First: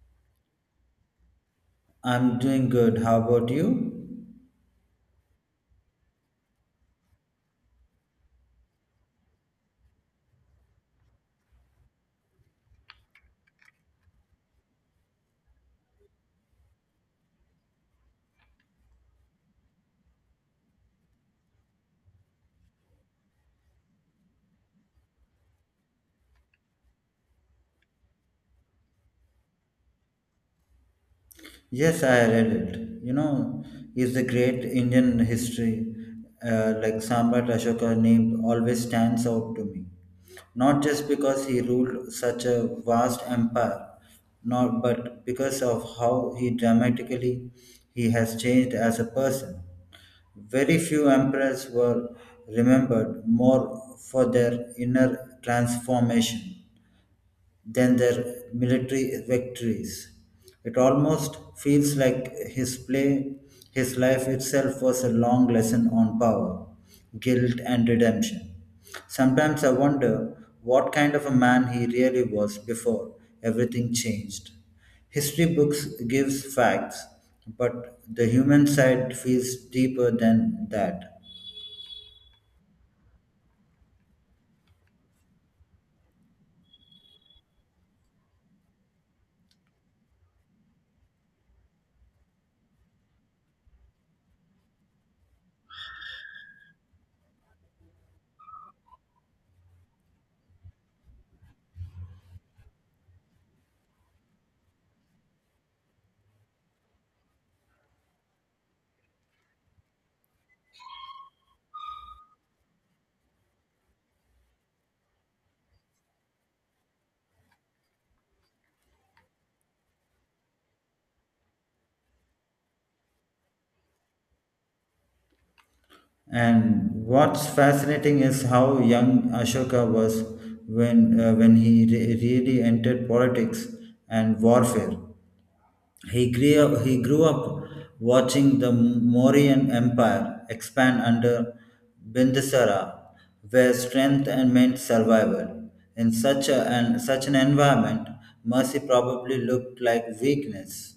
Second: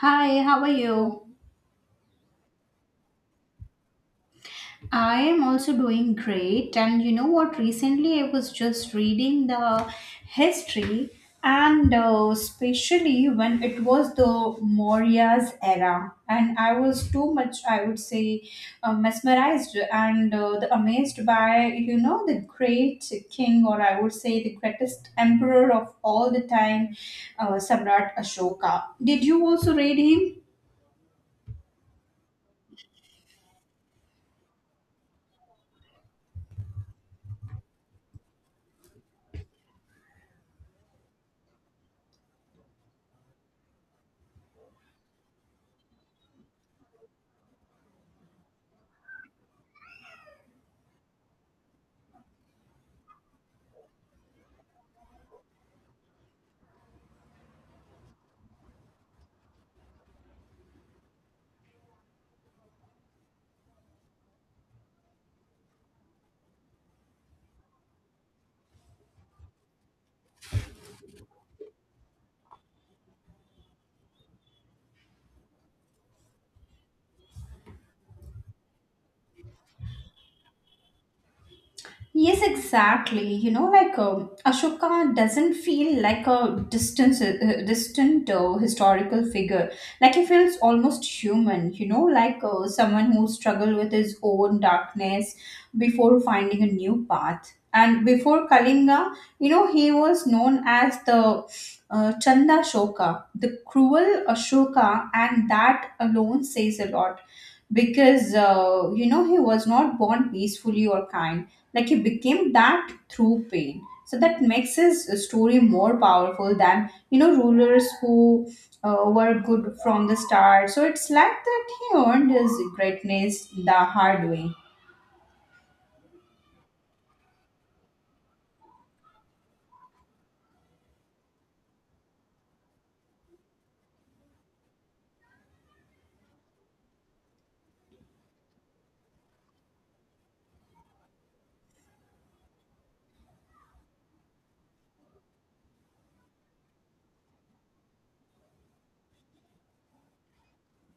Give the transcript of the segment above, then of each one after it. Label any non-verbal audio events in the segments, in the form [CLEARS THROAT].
Hi, how are you? I'm doing good. How about you? I am also doing great. And you know what? Recently, I was just reading the history, and especially when it was the Maurya's era. And I was too much, I would say, mesmerized and amazed by, you know, the great king, or I would say, the greatest emperor of all the time, Samrat Ashoka. Did you also read him? Yes, I read it. You know, is the great Indian history, like Samrat Ashoka named, always stands out to me. Not just because he ruled such a vast empire, not but because of how he dramatically he has changed as a person. Very few emperors were remembered more for their inner transformation than their military victories. It almost feels like his play, his life itself was a long lesson on power, guilt, and redemption. Sometimes I wonder what kind of a man he really was before everything changed. History books gives facts, but the human side feels deeper than that. Yes, exactly. You know, like Ashoka doesn't feel like a distant, historical figure. Like he feels almost human. You know, like someone who struggled with his own darkness before finding a new path. And before Kalinga, you know, he was known as the Chanda Shoka, the cruel Ashoka, and that alone says a lot because you know, he was not born peacefully or kind, like he became that through pain, so that makes his story more powerful than, you know, rulers who were good from the start. So it's like that he earned his greatness the hard way. And what's fascinating is how young Ashoka was when he really entered politics and warfare. He grew up watching the Mauryan Empire expand under Bindusara, where strength and meant survival. In such an environment, mercy probably looked like weakness.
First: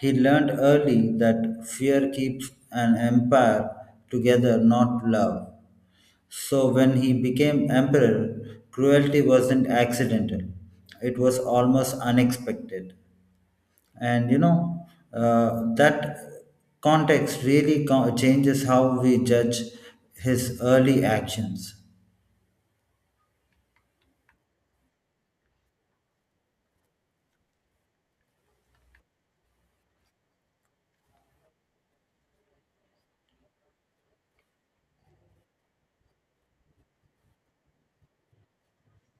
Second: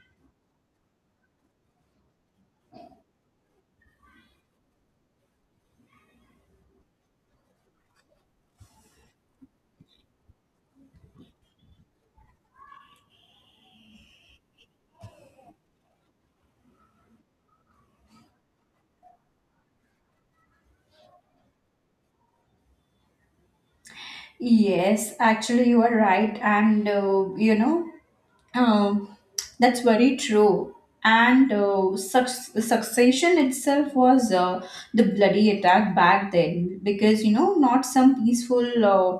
He learned early that fear keeps an empire together, not love. So when he became emperor, cruelty wasn't accidental, it was almost unexpected. And that context really changes how we judge his early actions. Yes, actually, you are right. And, you know, um, that's very true. And succession itself was the bloody attack back then because, you know, not some peaceful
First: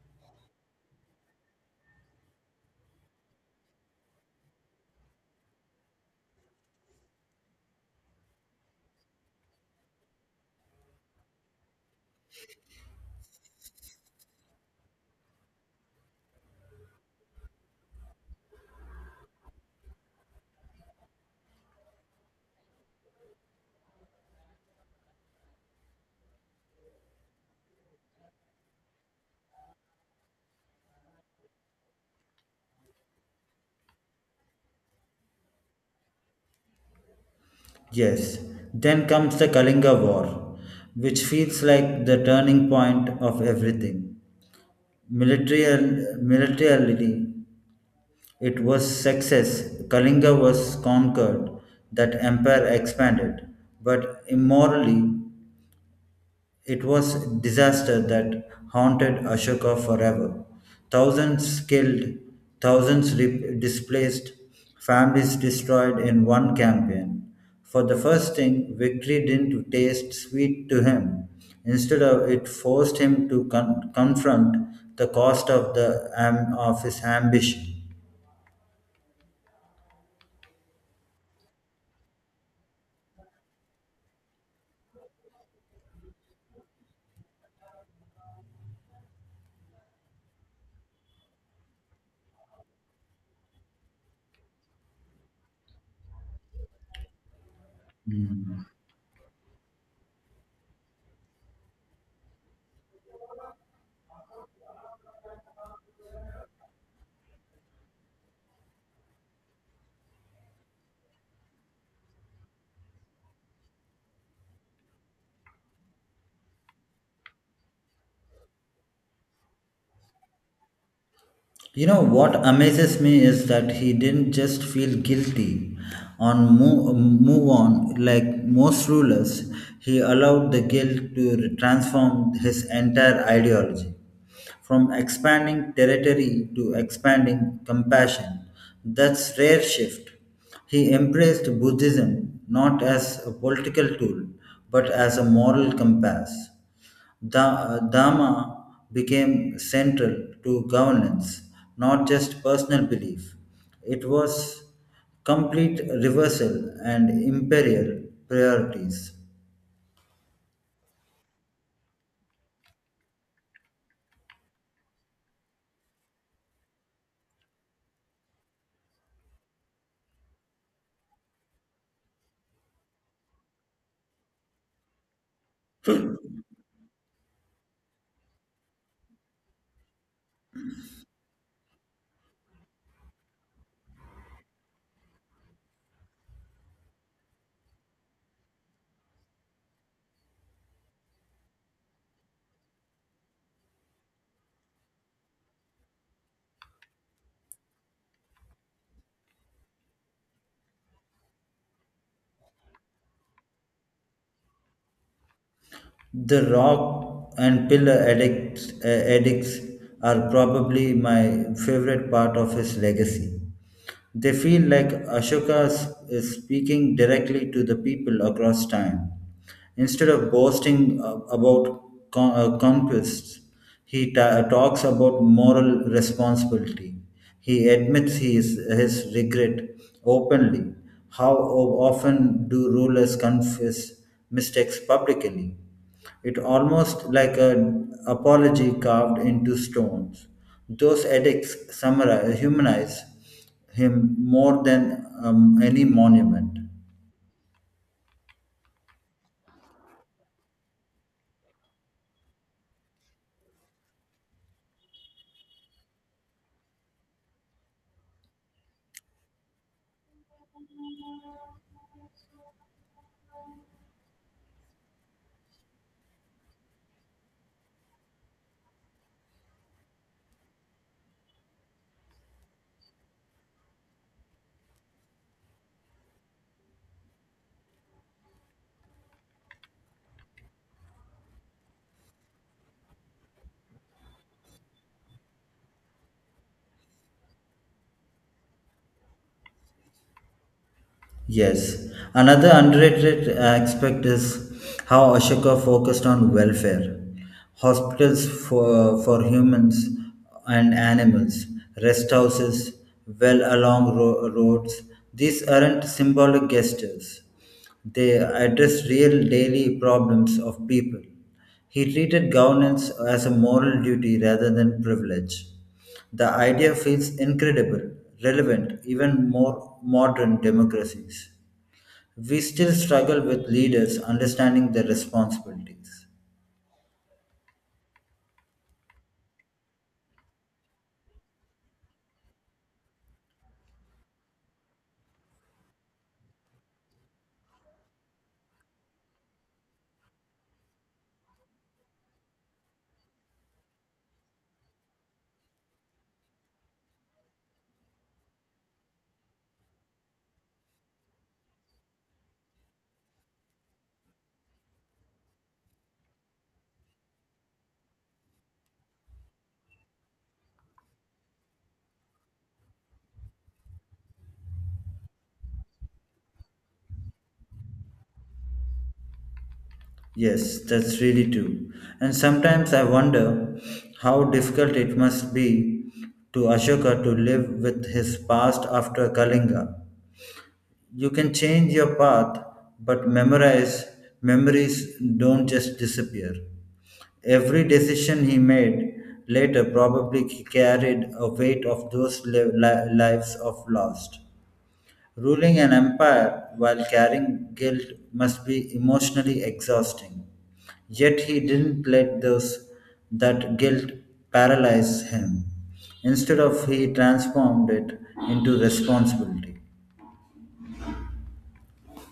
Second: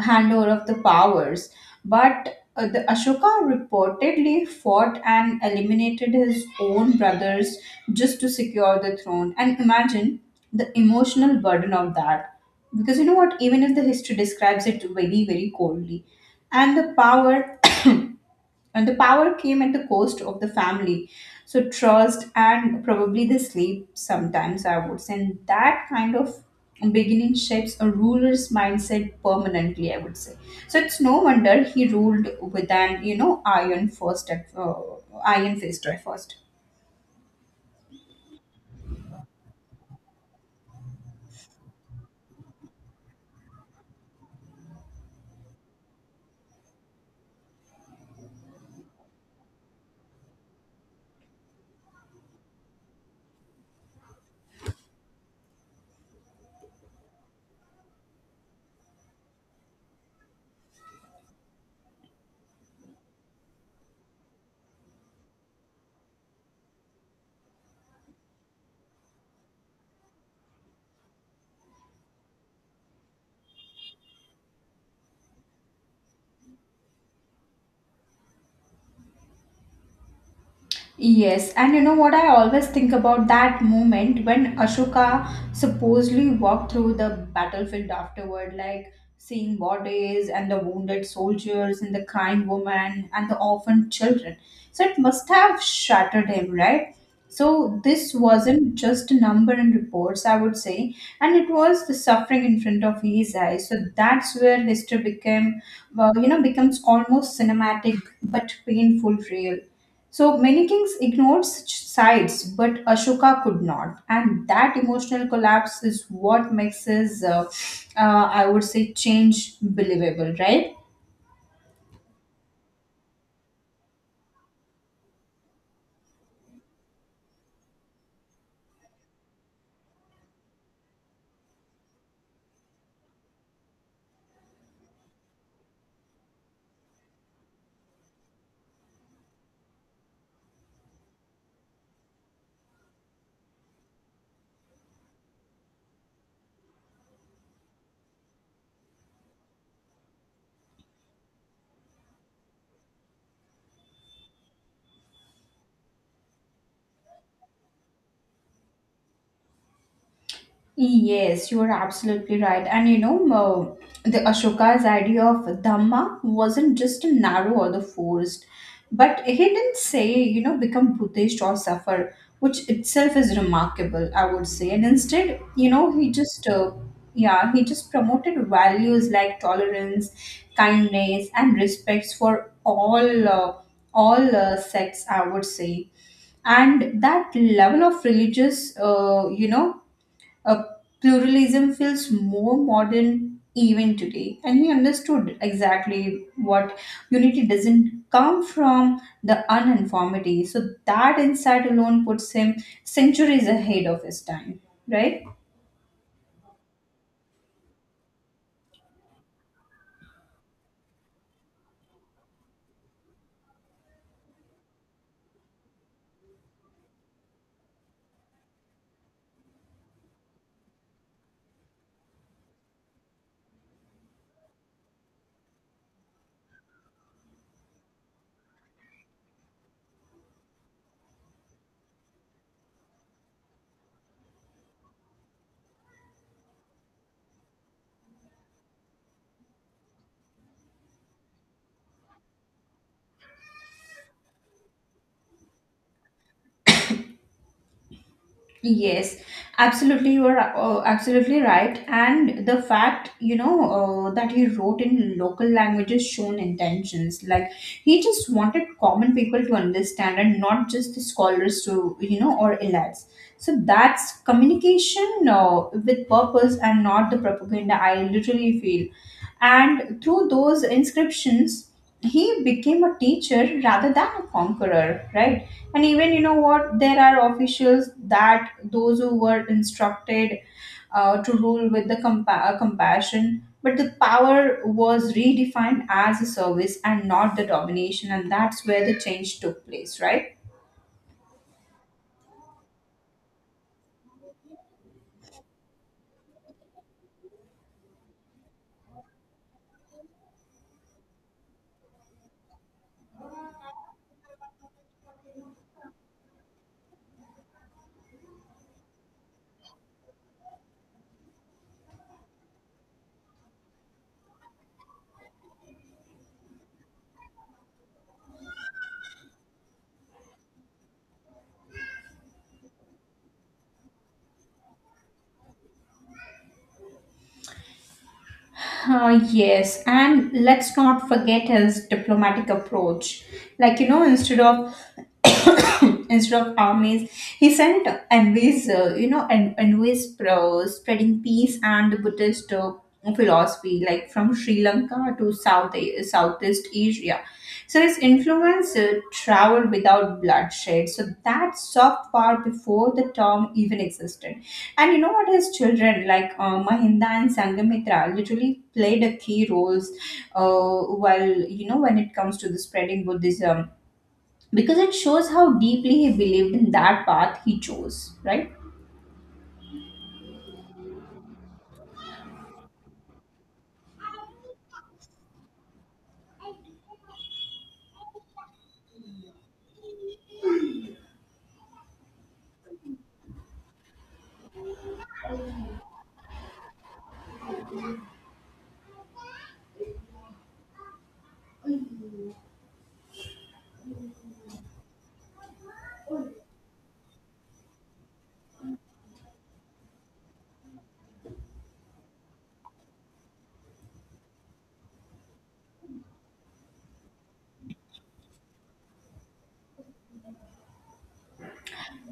handover of the powers. But the Ashoka reportedly fought and eliminated his own brothers just to secure the throne. And imagine the emotional burden of that. Because you know what, even if the history describes it very, very coldly, and the power [COUGHS] and the power came at the cost of the family. So, trust and probably the sleep sometimes, I would say. And that kind of beginning shapes a ruler's mindset permanently, I would say. So, it's no wonder he ruled with an, you know, iron first, iron fist at first. Yes, then comes the Kalinga war, which feels like the turning point of everything. Military militarily it was success. Kalinga was conquered, that empire expanded, but immorally it was disaster that haunted Ashoka forever. Thousands killed, thousands displaced, families destroyed in one campaign. For the first thing, victory didn't taste sweet to him. Instead of it forced him to confront the cost of the of his ambition. Yes, and you know what, I always think about that moment when Ashoka supposedly walked through the battlefield afterward, like seeing bodies and the wounded soldiers and the crying woman and the orphaned children. So it must have shattered him, right? So this wasn't just a number in reports, I would say, and it was the suffering in front of his eyes. So that's where history became, well, you know, becomes almost cinematic but painful real. So many kings ignored such sides, but Ashoka could not, and that emotional collapse is what makes his, I would say, change believable, right? You know what amazes me is that he didn't just feel guilty on move on like most rulers. He allowed the guilt to transform his entire ideology, from expanding territory to expanding compassion. That's rare shift. He embraced Buddhism not as a political tool but as a moral compass. The Dharma became central to governance, not just personal belief. It was complete reversal and imperial priorities. Yes, you are absolutely right. And you know, the Ashoka's idea of Dhamma wasn't just a narrow or the forced, but he didn't say, you know, become Buddhist or suffer, which itself is remarkable, I would say. And instead, you know, he just, yeah, he just promoted values like tolerance, kindness, and respects for all, uh, sects, I would say. And that level of religious, you know, uh, pluralism feels more modern even today, and he understood exactly what unity doesn't come from the uniformity. So that insight alone puts him centuries ahead of his time, right? The rock and pillar edicts, edicts are probably my favorite part of his legacy. They feel like Ashoka is speaking directly to the people across time. Instead of boasting about conquests, he talks about moral responsibility. He admits his regret openly. How often do rulers confess mistakes publicly? It almost like an apology carved into stones. Those edicts summarize, humanize him more than any monument. Yes, absolutely. You are absolutely right. And the fact, you know, that he wrote in local languages shown intentions. Like he just wanted common people to understand and not just the scholars to, you know, or elites. So that's communication with purpose and not the propaganda. I literally feel. And through those inscriptions, he became a teacher rather than a conqueror, right? And even you know what, there are officials that those who were instructed to rule with the compassion, but the power was redefined as a service and not the domination, and that's where the change took place, right? Yes. Another underrated aspect is how Ashoka focused on welfare, hospitals for humans and animals, rest houses, well along roads. These aren't symbolic gestures, they address real daily problems of people. He treated governance as a moral duty rather than privilege. The idea feels incredible, relevant, even more modern democracies. We still struggle with leaders understanding their responsibilities. Yes, and let's not forget his diplomatic approach. Like you know, instead of [COUGHS] instead of armies, he sent envoys. You know, envoys pro spreading peace and the Buddhist philosophy, like from Sri Lanka to Southeast Asia. So his influence traveled without bloodshed. So that soft power before the term even existed. And you know what? His children, like Mahinda and Sangamitra, literally played a key roles while, you know, when it comes to the spreading Buddhism. Because it shows how deeply he believed in that path he chose, right? Yes, that's really true. And sometimes I wonder how difficult it must be to Ashoka to live with his past after Kalinga. You can change your path, but memorize memories don't just disappear. Every decision he made later probably carried a weight of those lives of lost, ruling an empire while carrying guilt must be emotionally exhausting. Yet he didn't let those that guilt paralyze him. Instead of he transformed it into responsibility.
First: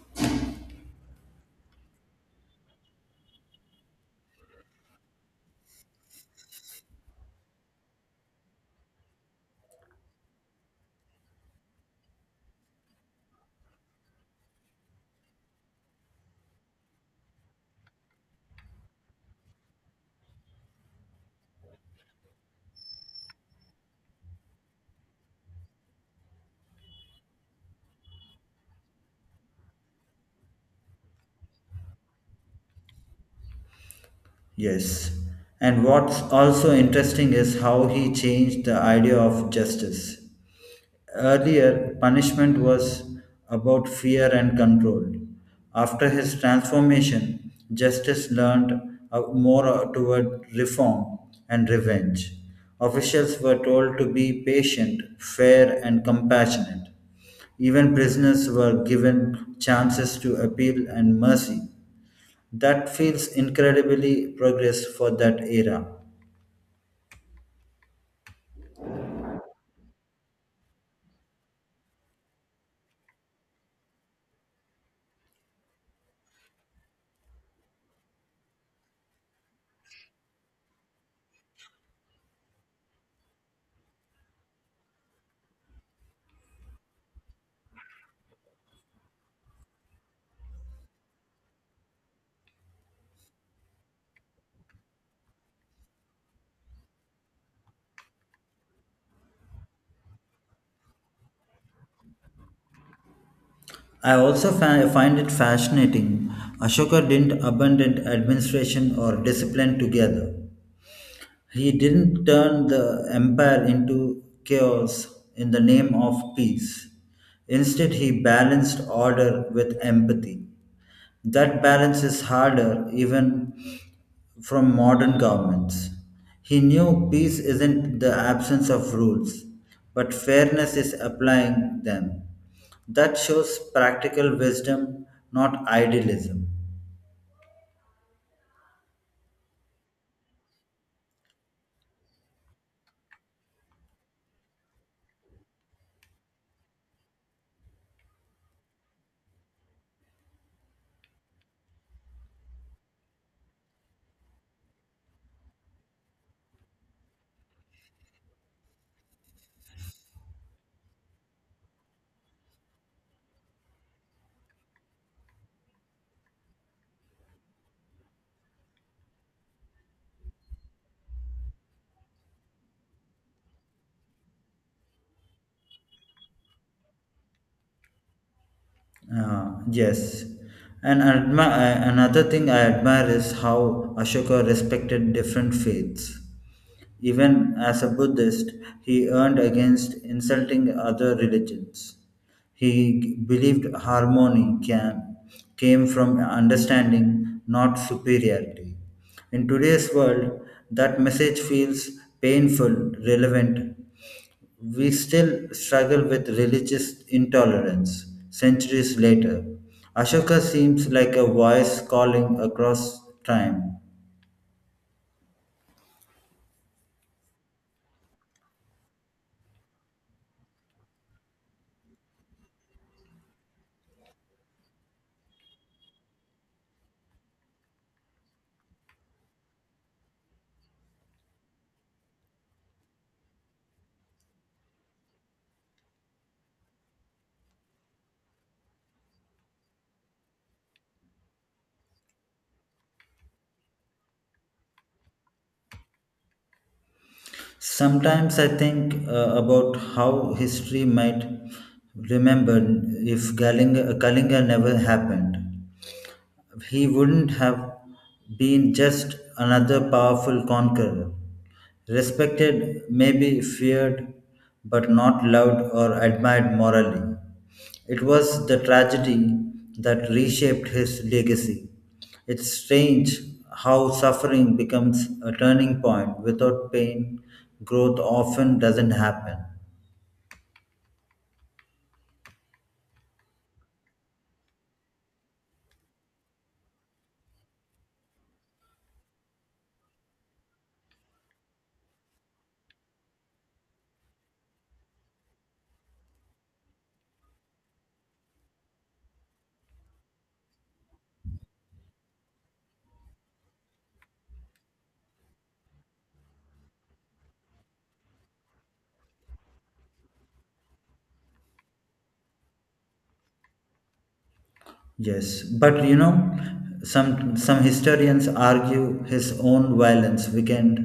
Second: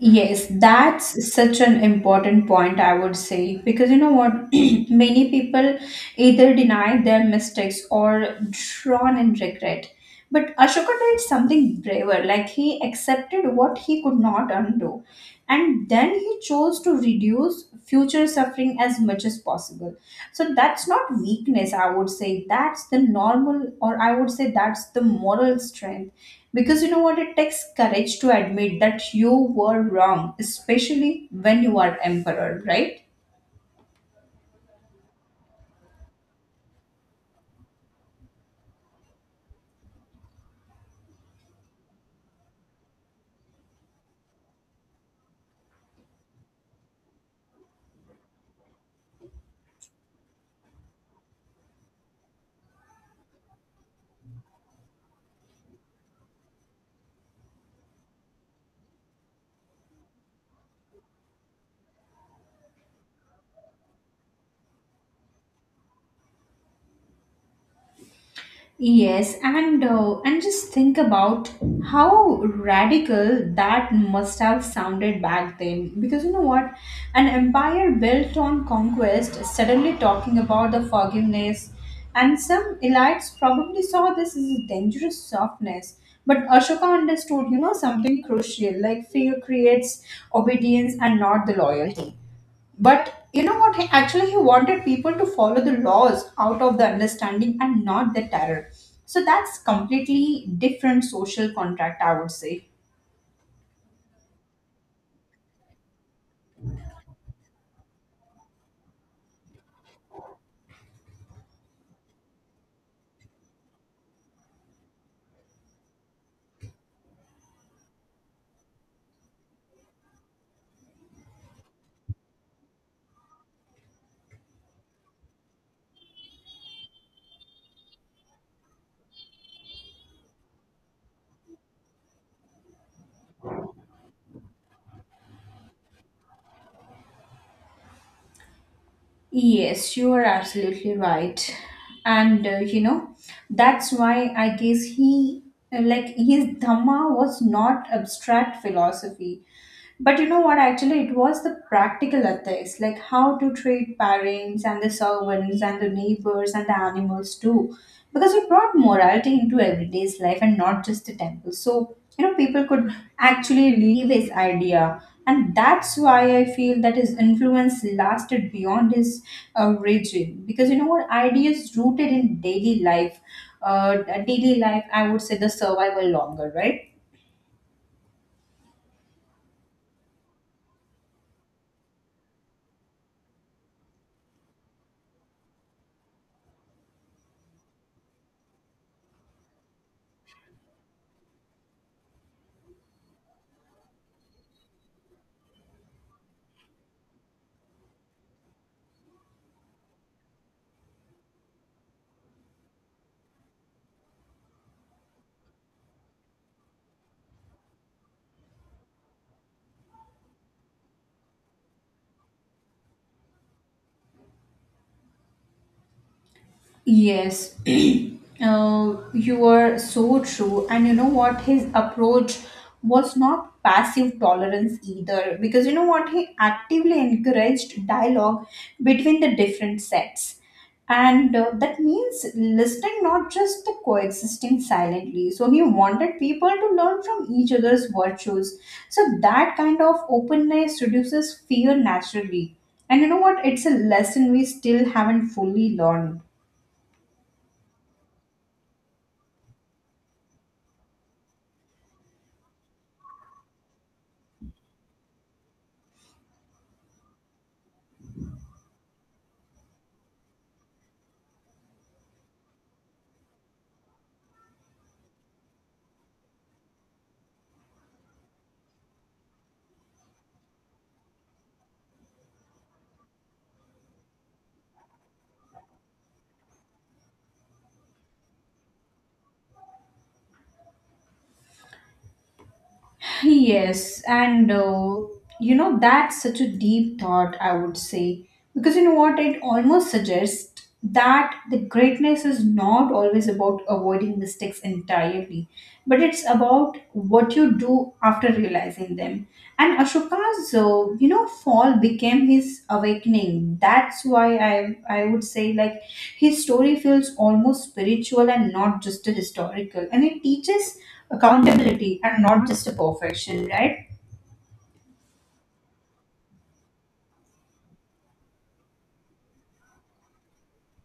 Yes, that's such an important point, I would say, because you know what? [CLEARS THROAT] Many people either deny their mistakes or drawn in regret. But Ashoka did something braver, like he accepted what he could not undo. And then he chose to reduce future suffering as much as possible. So that's not weakness, I would say. That's the normal, or I would say that's the moral strength because you know what, it takes courage to admit that you were wrong, especially when you are emperor, right? Yes. And what's also interesting is how he changed the idea of justice. Earlier, punishment was about fear and control. After his transformation, justice learned more toward reform and revenge. Officials were told to be patient, fair, and compassionate. Even prisoners were given chances to appeal and mercy. That feels incredibly progress for that era. Yes, and just think about how radical that must have sounded back then. Because you know what, an empire built on conquest suddenly talking about the forgiveness, and some elites probably saw this as a dangerous softness. But Ashoka understood, you know, something crucial like fear creates obedience and not the loyalty. But you know what? He wanted people to follow the laws out of the understanding and not the terror. So that's completely different social contract, I would say. I also find it fascinating. Ashoka didn't abandon administration or discipline together. He didn't turn the empire into chaos in the name of peace. Instead, he balanced order with empathy. That balance is harder even from modern governments. He knew peace isn't the absence of rules, but fairness is applying them. That shows practical wisdom, not idealism. Yes, you are absolutely right. And you know, that's why I guess like, his Dhamma was not abstract philosophy. But you know what? Actually, it was the practical ethics, like how to treat parents and the servants and the neighbors and the animals too, because it brought morality into everyday's life and not just the temple. So, you know, people could actually live his idea. And that's why I feel that his influence lasted beyond his regime. Because you know what? Ideas rooted in daily life, uh, I would say the survival longer, right? Yes. And another thing I admire is how Ashoka respected different faiths. Even as a Buddhist, he earned against insulting other religions. He believed came from understanding, not superiority. In today's world, that message feels painful, relevant. We still struggle with religious intolerance centuries later. Ashoka seems like a voice calling across time. Yes, [CLEARS THROAT] you are so true. And you know what? His approach was not passive tolerance either, because you know what? He actively encouraged dialogue between the different sets. And that means listening, not just the coexisting silently. So he wanted people to learn from each other's virtues. So that kind of openness reduces fear naturally. And you know what? It's a lesson we still haven't fully learned. Sometimes I think about how history might remember if Kalinga never happened. He wouldn't have been just another powerful conqueror, respected, maybe feared, but not loved or admired morally. It was the tragedy that reshaped his legacy. It's strange how suffering becomes a turning point. Without pain, growth often doesn't happen. Yes, and you know, that's such a deep thought, I would say. Because you know what, it almost suggests that the greatness is not always about avoiding mistakes entirely, but it's about what you do after realizing them. And Ashoka's, you know, fall became his awakening. That's why I would say like his story feels almost spiritual and not just a historical. And it teaches accountability and not just a perfection, right? Yes, but you know, some historians argue his own violence weakened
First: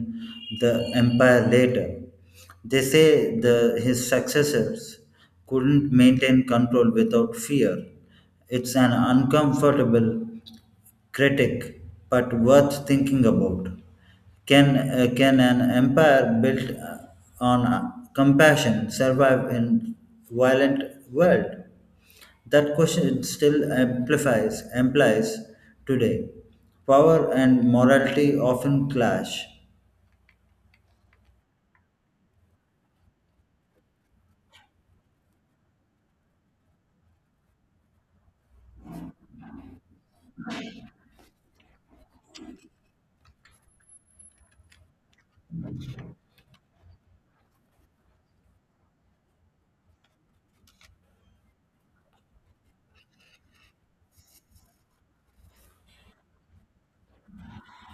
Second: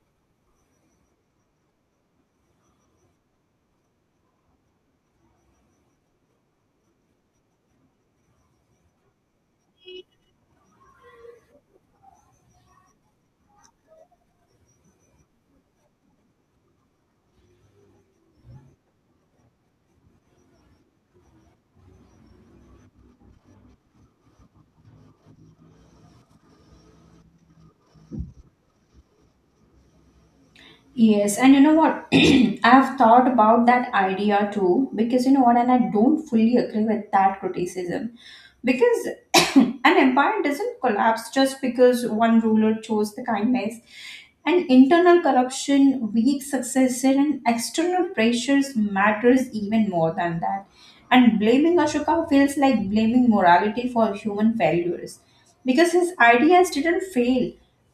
the empire later. They say the his successors couldn't maintain control without fear. It's an uncomfortable critic, but worth thinking about. Can an empire built on compassion survive in violent world? That question still implies today. Power and morality often clash. Yes, and you know what? [CLEARS THROAT] I have thought about that idea too, because you know what, and I don't fully agree with that criticism. Because [CLEARS THROAT] an empire doesn't collapse just because one ruler chose the kindness. And internal corruption, weak successor, and external pressures matters even more than that, and blaming Ashoka feels like blaming morality for human failures because his ideas didn't fail.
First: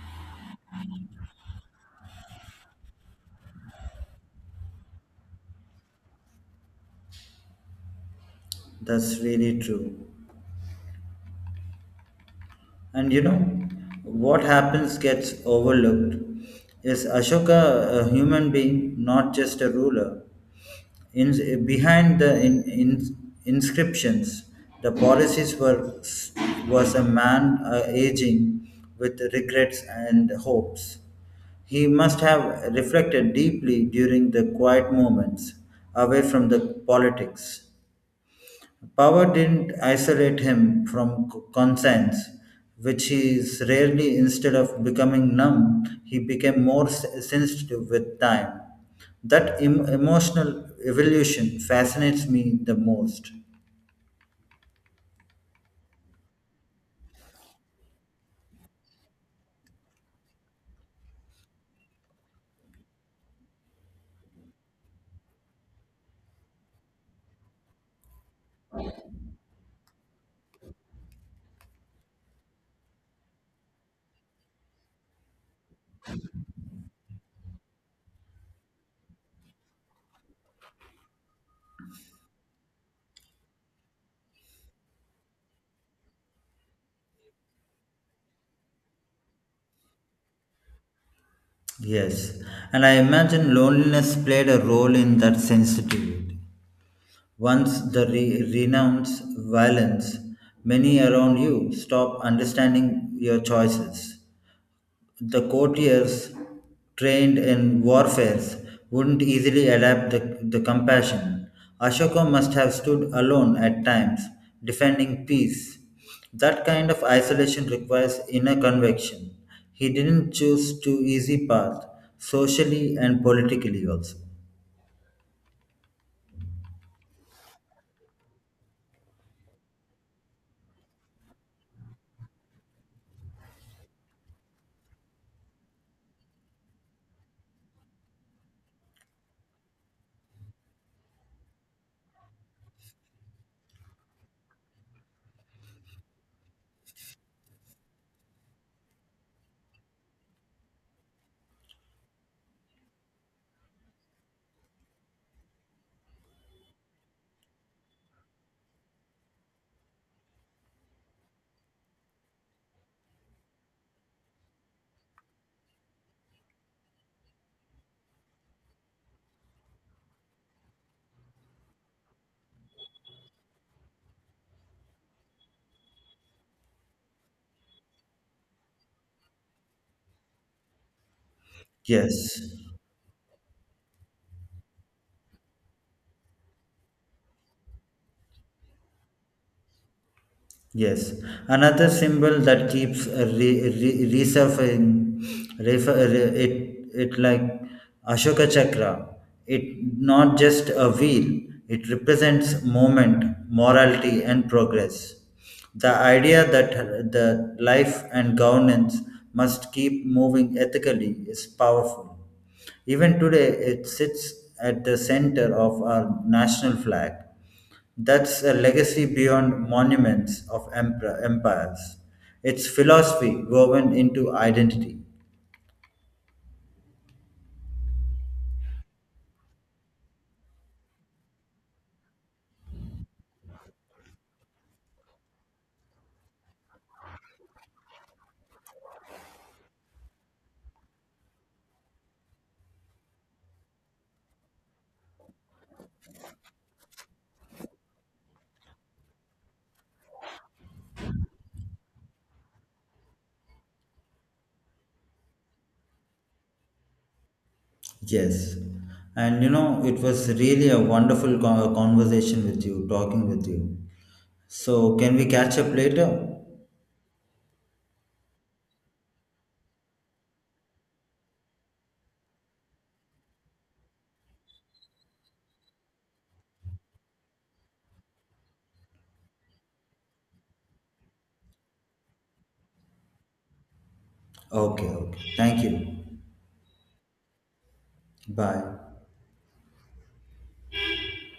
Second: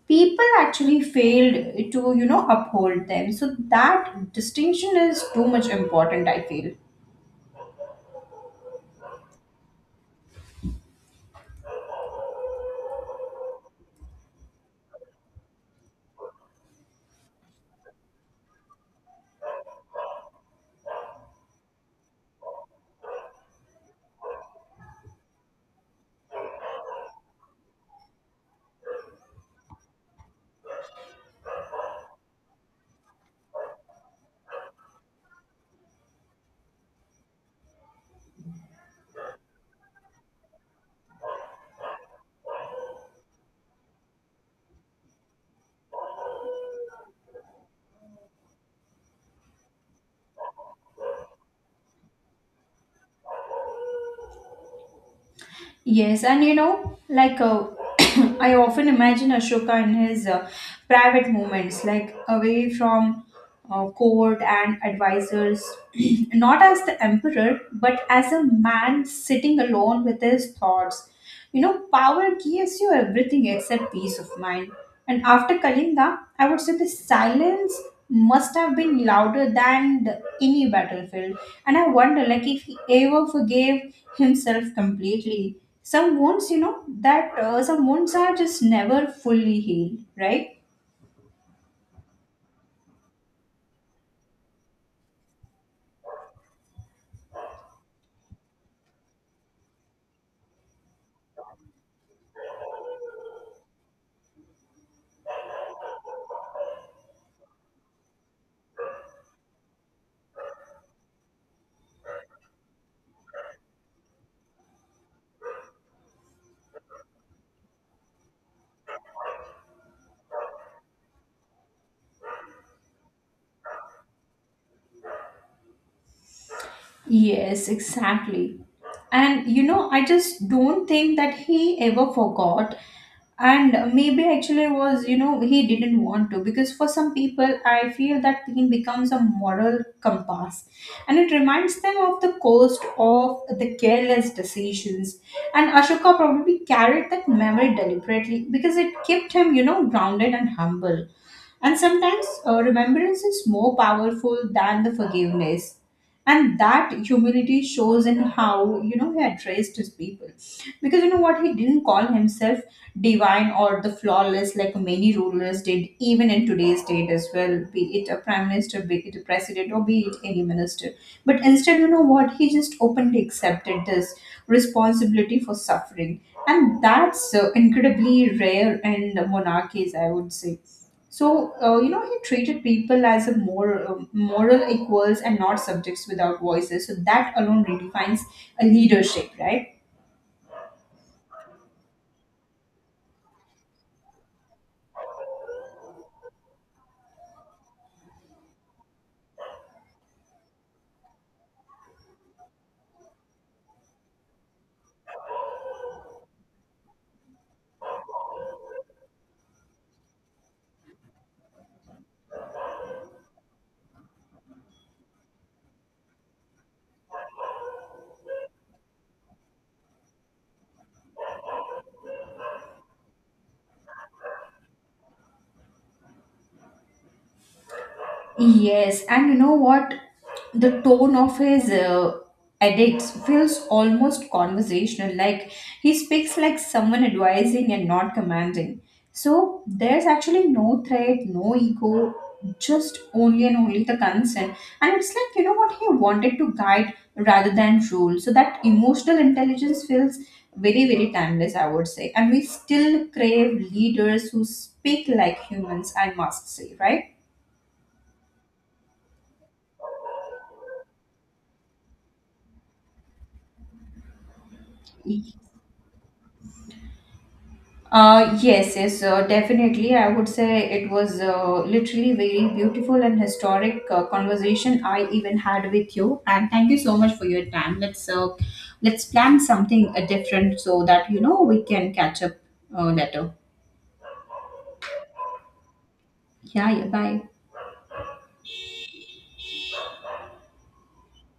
People actually failed to, you know, uphold them. So that distinction is too much important, I feel. That's really true. And you know what happens gets overlooked is Ashoka a human being, not just a ruler. Behind the inscriptions, the policies were was a man aging with regrets and hopes. He must have reflected deeply during the quiet moments away from the politics. Power didn't isolate him from conscience, which he is rarely. Instead of becoming numb, he became more sensitive with time. That emotional evolution fascinates me the most. Yes, and you know, like [COUGHS] [CLEARS THROAT] I often imagine Ashoka in his private moments, like away from court and advisors, [CLEARS THROAT] not as the emperor, but as a man sitting alone with his thoughts. You know, power gives you everything except peace of mind. And after Kalinda, I would say the silence must have been louder than the, any battlefield. And I wonder, like, if he ever forgave himself completely. Some wounds, you know, that some wounds are just never fully healed, right? Yes, and I imagine loneliness played a role in that sensitivity. Once the renounce violence, many around you stop understanding your choices. The courtiers, trained in warfare, wouldn't easily adapt the compassion. Ashoka must have stood alone at times, defending peace. That kind of isolation requires inner conviction. He didn't choose too easy path, socially and politically also. Yes, exactly. And you know, I just don't think that he ever forgot. And maybe actually was, you know, he didn't want to, because for some people, I feel that pain becomes a moral compass and it reminds them of the cost of the careless decisions. And Ashoka probably carried that memory deliberately because it kept him, you know, grounded and humble. And sometimes remembrance is more powerful than the forgiveness. And that humility shows in how, you know, he addressed his people. Because you know what, he didn't call himself divine or the flawless like many rulers did, even in today's state as well, be it a prime minister, be it a president, or be it any minister. But instead, you know what, he just openly accepted this responsibility for suffering. And that's incredibly rare in monarchies, I would say. So you know, he Yes. treated people as a more moral equals and not subjects without voices. So that alone redefines a leadership, right? Yes, another symbol that keeps re, re, resurfacing, refer, re- it like Ashoka Chakra. It not just a wheel, it represents movement, morality, and progress. The idea that the life and governance must keep moving ethically is powerful. Even today, it sits at the center of our national flag. That's a legacy beyond monuments of empires. It's philosophy woven into identity. Yes, and you know what? The tone of his edits feels almost conversational, like he speaks like someone advising and not commanding. So there's actually no threat, no ego, just only and only the concern. And it's like, you know what, he wanted to guide rather than rule. So that emotional intelligence feels very, very timeless, I would say. And we still crave leaders who speak like humans, I must say, right? Yes. And you know, it was really a wonderful conversation with you, talking with you. So, can we catch up later? Yes, yes, definitely. I would say it was literally very beautiful and historic conversation I even had with you. And thank you so much for your time. Let's plan something different so that you know we can catch up later. Okay, okay. Thank you. Yeah, yeah. Bye. Bye.